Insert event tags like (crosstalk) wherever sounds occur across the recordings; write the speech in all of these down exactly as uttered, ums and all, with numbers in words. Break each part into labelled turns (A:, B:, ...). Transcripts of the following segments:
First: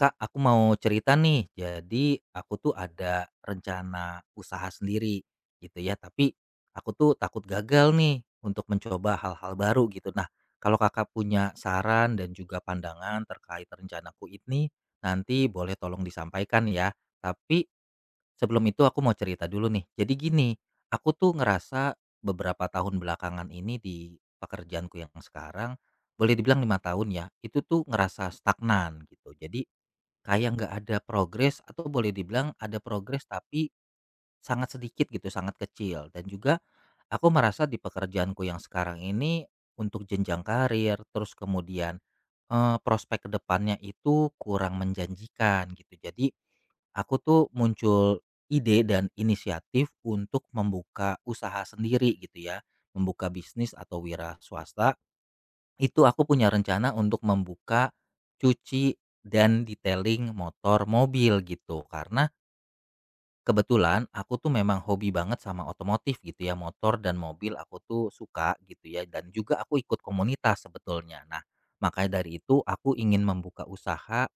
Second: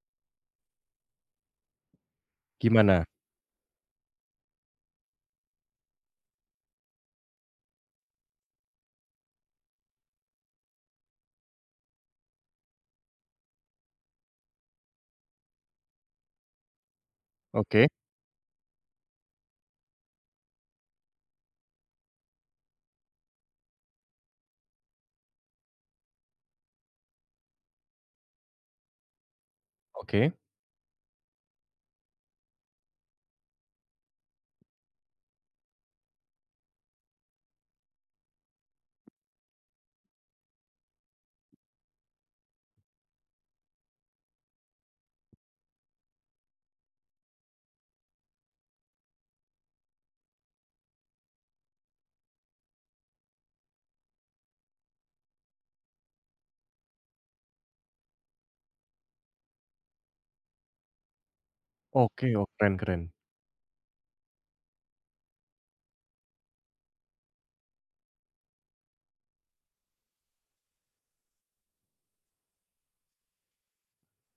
A: Kak, aku mau cerita nih. Jadi aku tuh
B: Gimana?
A: ada rencana usaha sendiri gitu ya, tapi aku tuh takut gagal nih untuk mencoba hal-hal baru gitu. Nah, kalau Kakak punya saran dan juga pandangan terkait rencanaku ini, nanti boleh tolong disampaikan ya. Tapi
B: Oke
A: sebelum itu aku mau cerita dulu nih. Jadi gini, aku tuh ngerasa beberapa tahun belakangan ini di pekerjaanku yang sekarang boleh dibilang lima tahun ya, itu tuh ngerasa stagnan gitu. Jadi
B: oke
A: Kayak nggak ada progres atau boleh dibilang ada progres tapi sangat sedikit gitu, sangat kecil dan juga aku merasa di pekerjaanku yang sekarang ini untuk jenjang karir, terus kemudian, eee, prospek kedepannya itu kurang menjanjikan gitu. Jadi aku tuh muncul ide dan inisiatif untuk membuka usaha sendiri gitu ya, membuka bisnis atau wira swasta itu aku punya rencana untuk membuka cuci dan detailing motor mobil gitu,
B: oke,
A: karena
B: oh, keren keren.
A: kebetulan aku tuh memang hobi banget sama otomotif gitu ya, motor dan mobil aku tuh suka gitu ya, dan juga aku ikut komunitas sebetulnya. Nah, makanya dari itu aku ingin membuka usaha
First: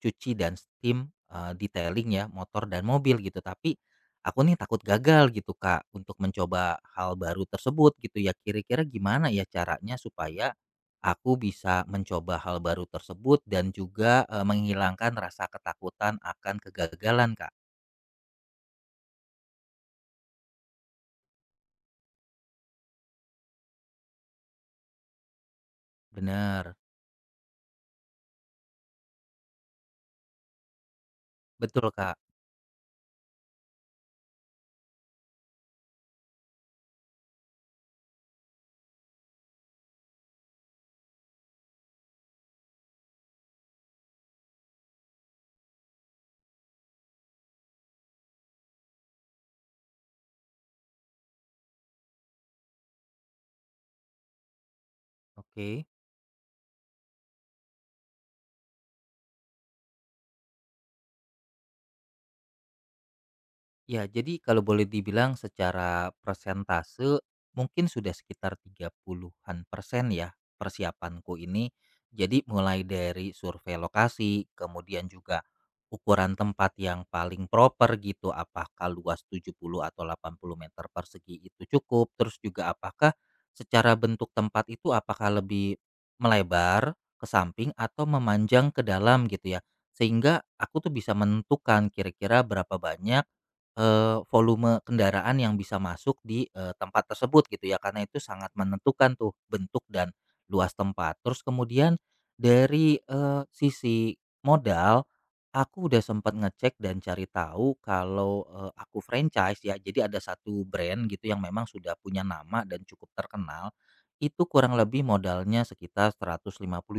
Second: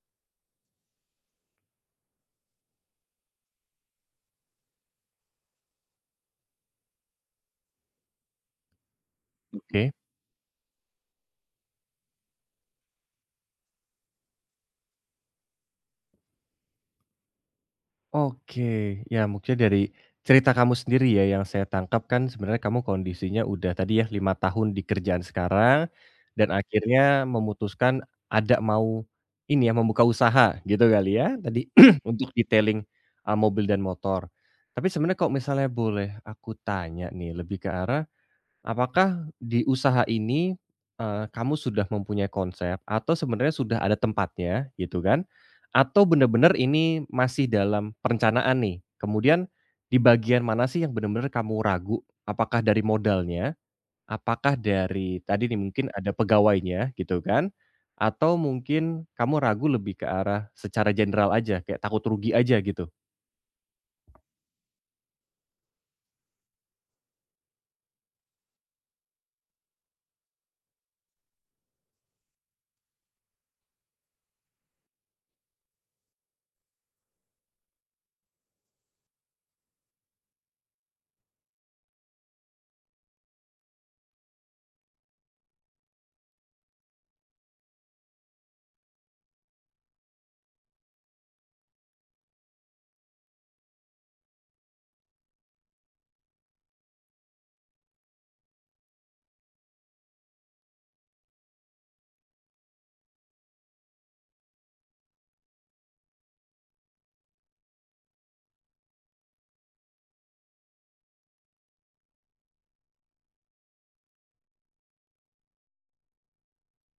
A: cuci dan steam, eee, detailing ya motor dan mobil gitu. Tapi aku nih takut gagal gitu, Kak, untuk mencoba hal baru tersebut gitu ya. Kira-kira gimana ya
B: Oke
A: caranya supaya aku bisa mencoba hal baru tersebut dan juga, eee, menghilangkan rasa ketakutan akan kegagalan, Kak?
B: oke. Ya mungkin dari cerita kamu sendiri ya yang saya tangkap kan sebenarnya kamu kondisinya udah tadi ya lima tahun di kerjaan sekarang dan
A: Bener,
B: akhirnya memutuskan ada mau ini ya membuka usaha gitu kali ya tadi
A: betul,
B: (clears throat)
A: Kak.
B: untuk detailing, eee, mobil dan motor. Tapi sebenarnya kok misalnya boleh aku tanya nih lebih ke arah apakah di usaha ini, eee, kamu sudah mempunyai konsep atau sebenarnya sudah ada tempatnya gitu kan? Atau benar-benar ini masih dalam perencanaan nih? Kemudian di bagian mana sih yang benar-benar kamu ragu? Apakah dari modalnya? Apakah dari tadi nih
A: Oke.
B: mungkin ada pegawainya gitu kan? Atau mungkin kamu ragu lebih ke arah secara general aja, kayak takut rugi aja gitu?
A: Ya, jadi kalau boleh dibilang secara persentase mungkin sudah sekitar tiga puluhan persen ya persiapanku ini. Jadi mulai dari survei lokasi, kemudian juga ukuran tempat yang paling proper gitu, apakah luas tujuh puluh atau delapan puluh meter persegi itu cukup, terus juga apakah secara bentuk tempat itu apakah lebih melebar ke samping atau memanjang ke dalam gitu ya. Sehingga aku tuh bisa menentukan kira-kira berapa banyak Eee, volume kendaraan yang bisa masuk di, eee, tempat tersebut gitu ya, karena itu sangat menentukan tuh bentuk dan luas tempat. Terus kemudian dari, eee, sisi modal, aku udah sempat ngecek dan cari tahu kalau, eee, aku franchise ya, jadi ada satu brand gitu yang memang sudah punya nama dan cukup terkenal, itu kurang lebih modalnya sekitar rp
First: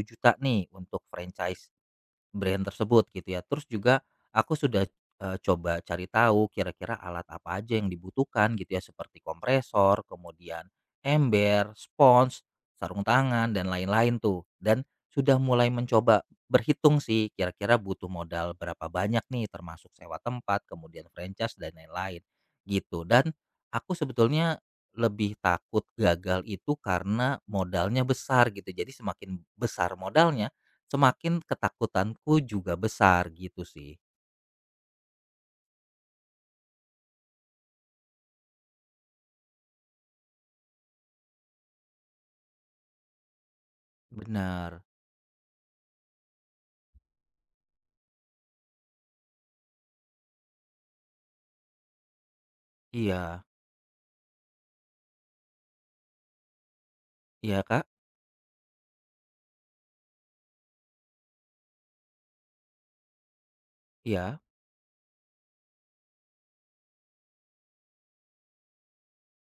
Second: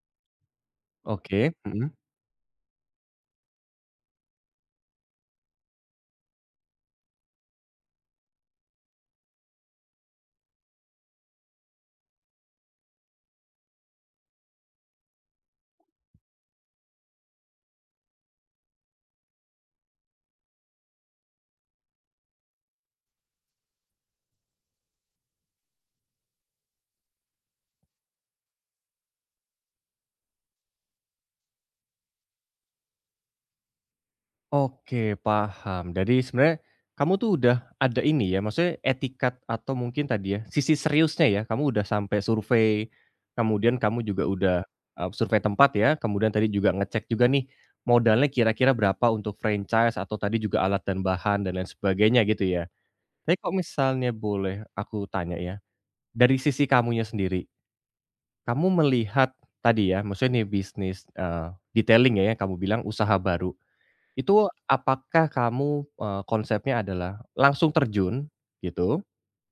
A: juta nih untuk
B: Oke,
A: franchise.
B: mhm.
A: Brand tersebut gitu ya. Terus juga aku sudah, eee, coba cari tahu kira-kira alat apa aja yang dibutuhkan gitu ya, seperti kompresor, kemudian ember, spons, sarung tangan, dan lain-lain tuh. Dan sudah mulai mencoba berhitung sih kira-kira butuh modal berapa banyak nih, termasuk sewa tempat, kemudian franchise, dan lain-lain gitu. Dan aku sebetulnya lebih takut gagal itu karena modalnya besar gitu. Jadi semakin besar modalnya, Semakin ketakutanku juga besar gitu sih.
B: Oke, paham. Jadi sebenarnya kamu tuh udah ada ini ya, maksudnya etikat atau mungkin tadi ya, sisi seriusnya ya, kamu udah sampai survei, kemudian kamu juga udah,
A: Benar.
B: eee, survei tempat ya, kemudian tadi juga ngecek juga nih, modalnya kira-kira berapa untuk franchise atau tadi juga alat dan bahan dan lain sebagainya gitu ya. Tapi
A: Iya,
B: kok misalnya boleh aku tanya ya, dari sisi kamunya sendiri,
A: iya Kak,
B: kamu melihat tadi ya, maksudnya nih bisnis, eee, detailing ya yang kamu bilang usaha baru.
A: iya,
B: Itu apakah kamu, eee, konsepnya adalah langsung terjun gitu,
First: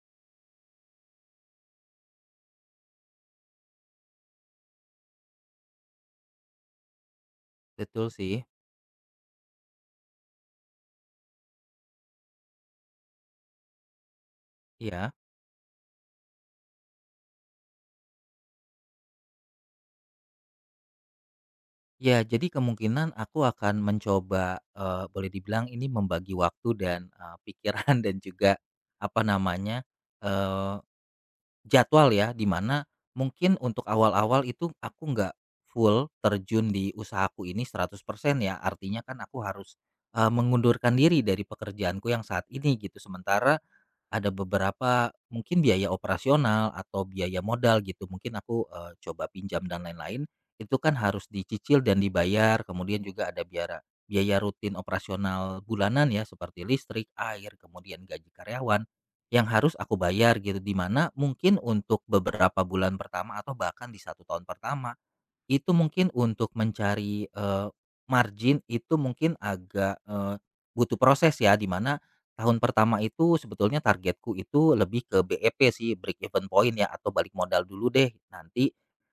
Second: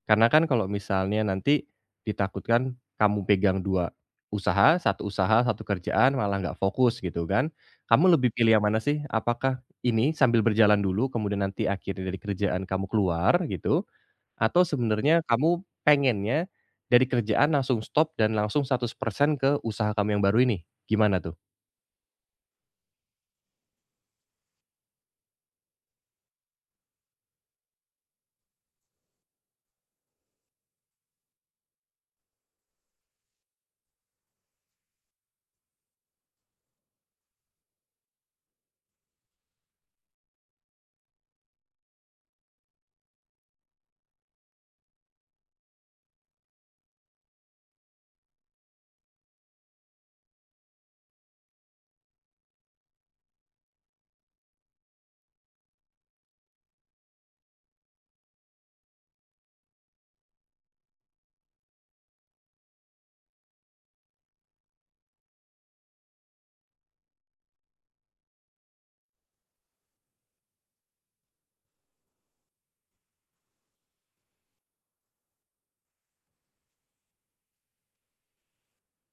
B: karena kan kalau misalnya nanti ditakutkan kamu pegang dua usaha, satu usaha, satu kerjaan malah nggak fokus gitu kan. Kamu
A: betul
B: lebih
A: sih,
B: pilih yang mana sih? Apakah ini sambil berjalan dulu kemudian nanti akhirnya dari kerjaan kamu keluar gitu, atau
A: iya.
B: sebenarnya kamu pengennya dari kerjaan langsung stop dan langsung seratus persen ke usaha kamu yang baru ini? Gimana tuh?
A: Ya, jadi kemungkinan aku akan mencoba, eee, boleh dibilang ini membagi waktu dan, eee, pikiran (laughs) dan juga, apa namanya, eee, jadwal ya, di mana mungkin untuk awal-awal itu aku nggak full terjun di usahaku ini seratus persen ya, artinya kan aku harus, eee, mengundurkan diri dari pekerjaanku yang saat ini gitu. Sementara Ada beberapa mungkin biaya operasional atau biaya modal gitu mungkin aku, eee, coba pinjam dan lain-lain, itu kan harus dicicil dan dibayar, kemudian juga ada biara biaya rutin operasional bulanan ya seperti listrik, air, kemudian gaji karyawan, yang harus aku bayar gitu, di mana mungkin untuk beberapa bulan pertama atau bahkan di satu tahun pertama, itu mungkin untuk mencari, eee, margin itu mungkin agak, eee, butuh proses ya, di mana tahun pertama itu sebetulnya targetku itu lebih ke B E P sih, break even point ya atau balik modal dulu deh, nanti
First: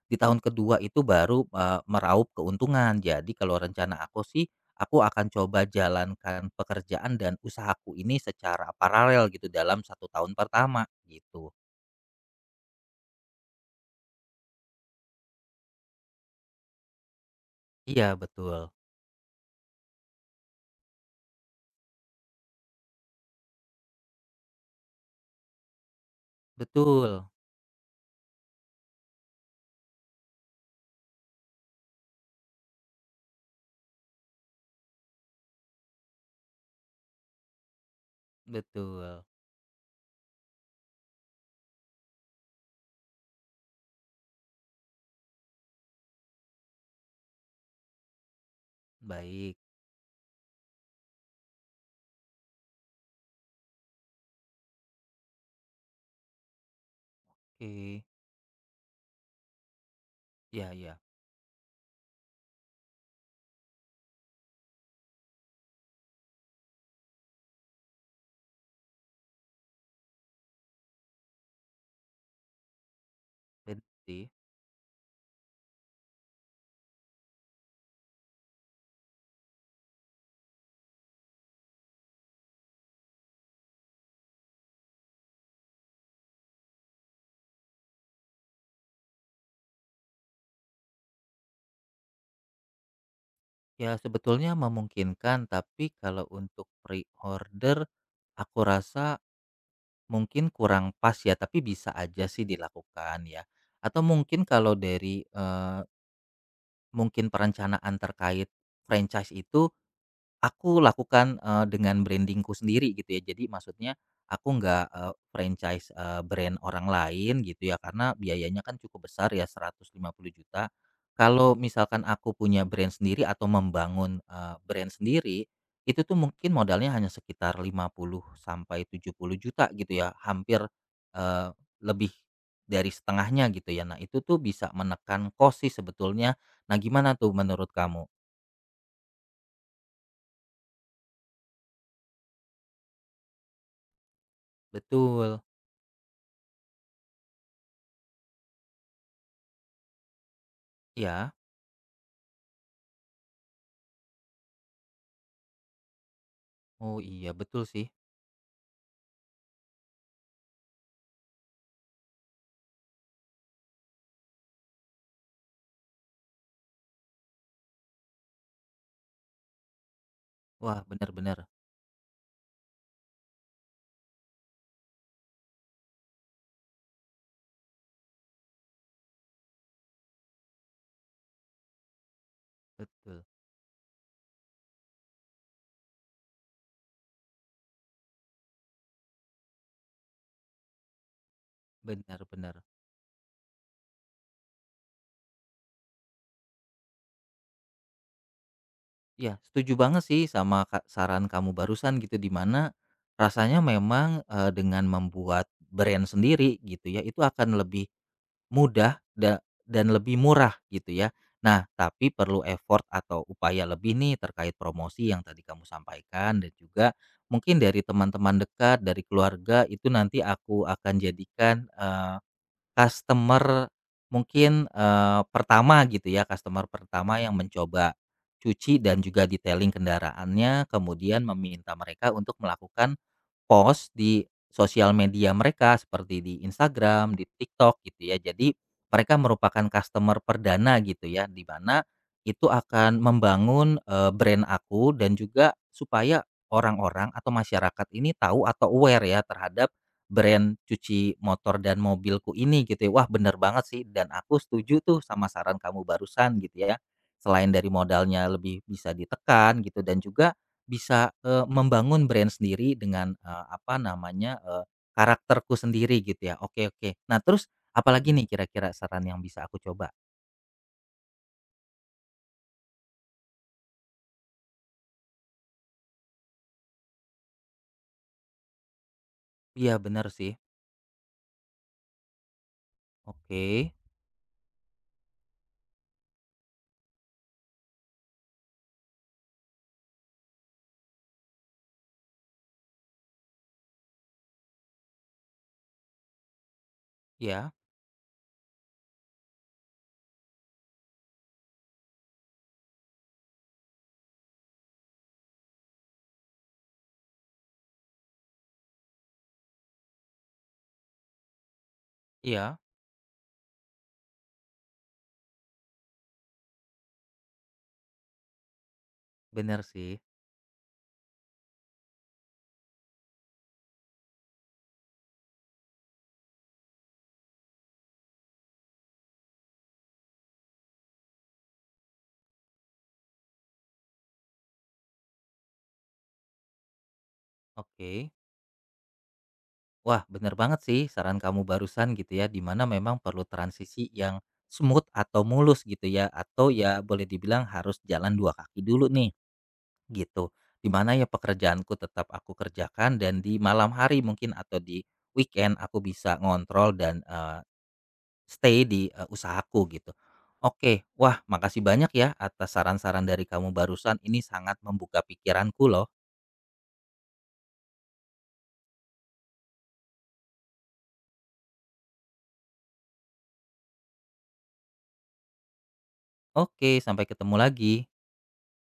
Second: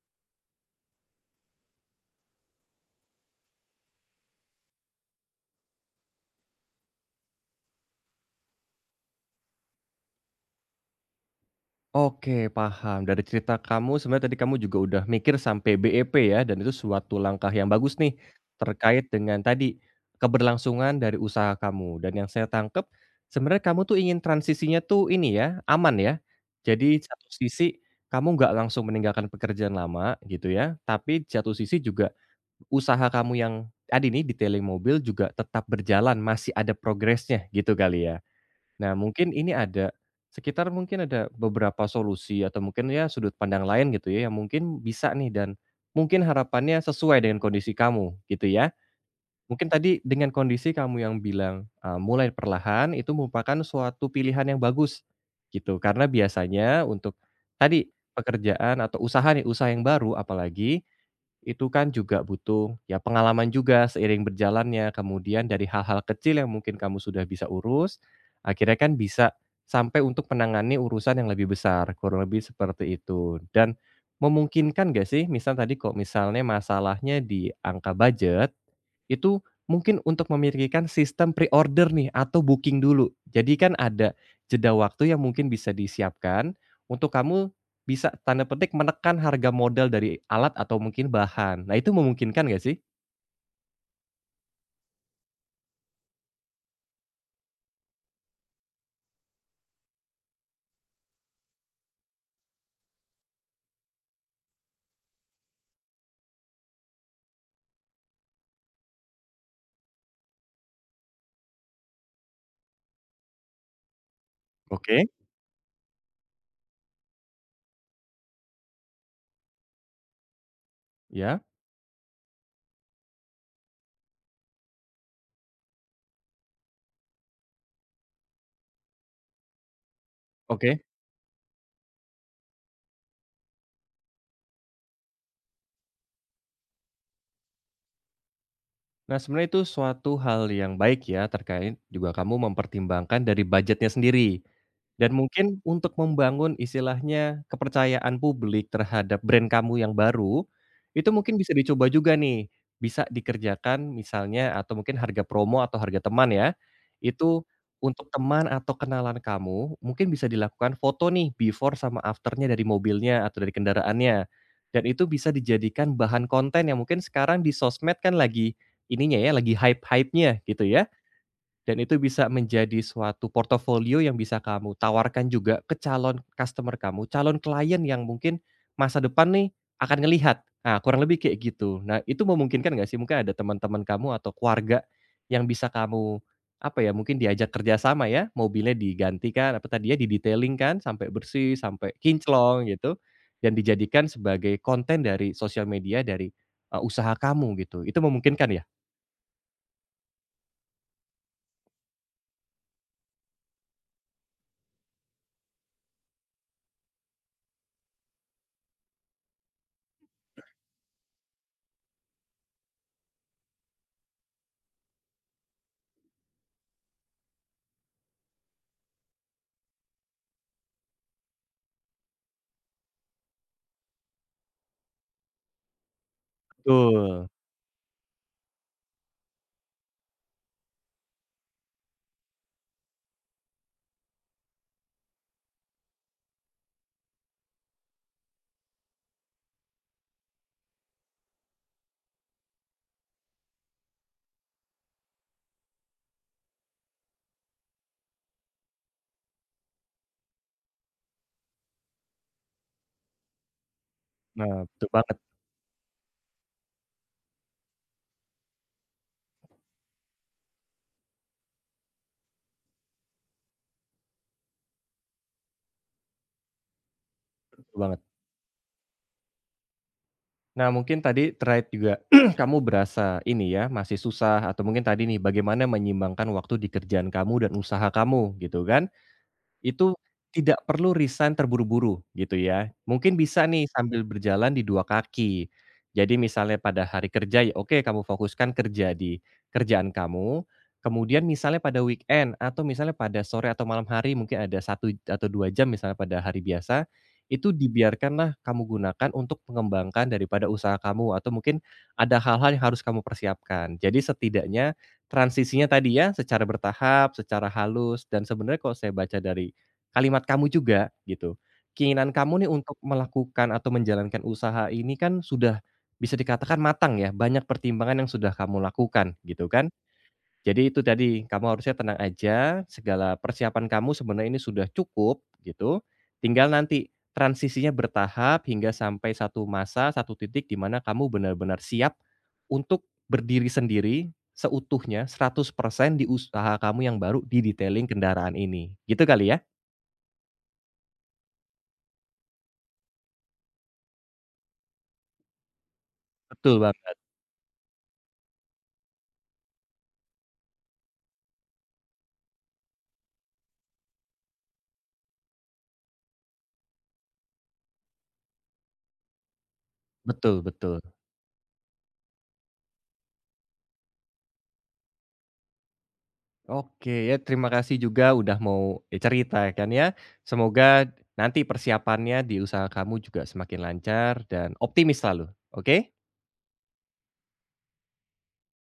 A: di tahun kedua itu baru, eee, meraup keuntungan. Jadi kalau rencana aku sih, aku akan coba jalankan pekerjaan dan usahaku ini secara paralel gitu dalam satu tahun pertama, gitu.
B: Oke, paham. Dari cerita kamu, sebenarnya tadi kamu juga udah mikir sampai B E P ya, dan itu suatu langkah yang bagus nih,
A: Iya betul,
B: terkait dengan tadi, keberlangsungan dari usaha kamu. Dan yang saya tangkep sebenarnya kamu tuh ingin transisinya tuh ini ya, aman ya. Jadi
A: betul
B: satu sisi, kamu nggak langsung meninggalkan pekerjaan lama gitu ya, tapi satu sisi juga usaha kamu yang tadi nih, detailing mobil juga tetap berjalan, masih ada progresnya gitu kali ya? Nah,
A: betul,
B: mungkin ini ada sekitar mungkin ada beberapa solusi atau mungkin ya sudut pandang lain gitu ya, yang mungkin bisa nih dan mungkin harapannya sesuai dengan kondisi kamu gitu ya.
A: baik,
B: Mungkin tadi dengan kondisi kamu yang bilang, eee, mulai perlahan itu merupakan suatu pilihan yang bagus gitu. Karena biasanya untuk tadi
A: oke.
B: pekerjaan atau usaha nih, usaha yang baru
A: Iya
B: apalagi
A: iya,
B: itu kan juga butuh, ya pengalaman juga seiring berjalannya, kemudian dari hal-hal kecil yang mungkin kamu sudah bisa urus, akhirnya kan bisa sampai untuk menangani urusan yang lebih besar, kurang lebih seperti itu. Dan
A: bener sih.
B: memungkinkan nggak sih, misal tadi kok misalnya masalahnya di angka budget, itu mungkin untuk memikirkan sistem pre-order nih atau booking dulu. Jadi kan ada jeda waktu yang mungkin bisa disiapkan untuk kamu bisa tanda petik menekan harga modal dari alat atau mungkin bahan. Nah itu memungkinkan nggak sih?
A: Ya sebetulnya memungkinkan, tapi kalau untuk pre-order aku rasa mungkin kurang pas ya, tapi bisa aja sih dilakukan ya. Atau mungkin kalau dari, eee, mungkin perencanaan terkait franchise itu aku lakukan, eee, dengan brandingku sendiri gitu ya. Jadi maksudnya aku nggak,
B: Oke.
A: eee, franchise, eee, brand orang lain gitu ya, karena biayanya kan cukup besar ya seratus lima puluh juta.
B: Ya.
A: Kalau misalkan aku punya brand sendiri atau membangun, eee, brand sendiri, itu tuh mungkin modalnya hanya sekitar lima puluh sampai tujuh puluh juta gitu ya, hampir,
B: Oke.
A: eee, lebih dari setengahnya gitu ya. Nah itu tuh bisa menekan kos sih sebetulnya. Nah gimana tuh menurut kamu?
B: Nah sebenarnya itu suatu hal yang baik ya terkait juga kamu mempertimbangkan dari budgetnya sendiri. Dan
A: Betul,
B: mungkin untuk membangun istilahnya kepercayaan publik terhadap brand kamu yang baru, itu
A: ya.
B: mungkin bisa dicoba juga nih, bisa dikerjakan misalnya atau mungkin harga promo atau harga teman ya,
A: Oh iya
B: itu
A: betul sih.
B: untuk teman atau kenalan kamu mungkin bisa dilakukan foto nih before sama afternya dari mobilnya atau dari kendaraannya. Dan itu bisa dijadikan bahan konten yang mungkin sekarang di sosmed kan lagi ininya ya, lagi hype-hype-nya gitu
A: Wah
B: ya.
A: benar benar.
B: Dan itu bisa menjadi suatu portofolio yang bisa kamu tawarkan juga ke calon customer kamu, calon klien yang mungkin masa depan nih akan ngelihat. Nah, kurang lebih kayak gitu. Nah, itu memungkinkan nggak sih?
A: Betul.
B: Mungkin ada teman-teman kamu atau keluarga yang bisa kamu, apa ya, mungkin diajak kerjasama ya, mobilnya digantikan, apa tadi ya, di kan, sampai bersih, sampai
A: Benar benar.
B: kinclong gitu, dan dijadikan sebagai konten dari sosial media, dari, eee, usaha kamu gitu. Itu memungkinkan ya?
A: Ya setuju banget sih sama ka- saran kamu barusan gitu di mana rasanya memang eh, dengan membuat brand sendiri gitu ya itu akan lebih mudah da- dan lebih murah gitu ya. Nah, tapi perlu effort atau upaya lebih nih terkait promosi yang tadi kamu sampaikan dan juga mungkin dari teman-teman dekat, dari keluarga itu nanti aku akan jadikan Customer mungkin, eee, pertama gitu ya, customer pertama
B: Betul.
A: yang mencoba cuci dan juga detailing kendaraannya, kemudian meminta mereka untuk melakukan Post di sosial media mereka seperti di Instagram, di TikTok gitu ya. Jadi mereka merupakan customer perdana gitu ya, di mana itu akan membangun, eee, brand aku dan juga supaya orang-orang atau masyarakat ini tahu atau aware ya terhadap brand cuci motor dan mobilku ini gitu ya. Wah bener banget sih dan aku
B: Nah,
A: setuju
B: betul
A: tuh
B: banget
A: sama saran kamu barusan gitu ya. Selain dari modalnya lebih bisa ditekan gitu dan juga bisa, eee, membangun brand sendiri dengan, eee, apa namanya, eee, karakterku sendiri gitu ya. Oke oke. Nah terus
B: betul banget.
A: apalagi nih kira-kira saran yang bisa aku coba?
B: Nah, mungkin tadi terkait juga (clears throat) kamu berasa ini ya, masih susah atau mungkin tadi nih bagaimana menyimbangkan waktu di kerjaan kamu dan usaha kamu gitu kan.
A: Iya
B: Itu
A: bener sih.
B: tidak perlu resign terburu-buru gitu ya. Mungkin bisa nih
A: Oke.
B: sambil berjalan di dua kaki. Jadi misalnya pada hari kerja ya oke kamu fokuskan kerja di kerjaan kamu, kemudian misalnya pada weekend atau misalnya pada sore atau malam hari mungkin ada satu atau dua jam misalnya pada hari biasa,
A: Iya
B: itu dibiarkanlah kamu gunakan untuk mengembangkan daripada usaha kamu atau mungkin ada hal-hal yang harus kamu persiapkan. Jadi setidaknya transisinya tadi ya secara bertahap, secara halus dan sebenarnya kalau saya baca dari kalimat kamu juga gitu. Keinginan kamu nih
A: iya.
B: untuk melakukan atau menjalankan usaha ini kan sudah bisa dikatakan matang ya, banyak pertimbangan yang sudah kamu lakukan gitu
A: Bener
B: kan.
A: sih.
B: Jadi itu tadi, kamu harusnya tenang aja, segala persiapan kamu sebenarnya ini sudah cukup gitu, tinggal nanti transisinya bertahap hingga sampai satu masa, satu titik di mana kamu benar-benar siap untuk berdiri sendiri seutuhnya seratus persen di usaha kamu yang baru di detailing
A: Oke.
B: kendaraan ini, gitu kali ya?
A: Wah bener banget sih saran kamu barusan gitu ya, di mana memang perlu transisi yang smooth atau mulus gitu ya, atau
B: Betul
A: ya
B: banget.
A: boleh dibilang harus jalan dua kaki dulu nih. Gitu. Di mana ya pekerjaanku tetap aku kerjakan dan di malam hari mungkin atau di weekend aku bisa ngontrol dan eh, stay di eh, usahaku gitu.
B: Betul betul.
A: Oke, wah makasih banyak ya atas saran-saran dari kamu barusan. Ini sangat membuka pikiranku loh.
B: Oke, ya terima kasih juga udah mau, eee, cerita ya kan ya. Semoga nanti persiapannya di usaha kamu juga semakin lancar dan optimis selalu, oke?
A: Oke, sampai ketemu lagi.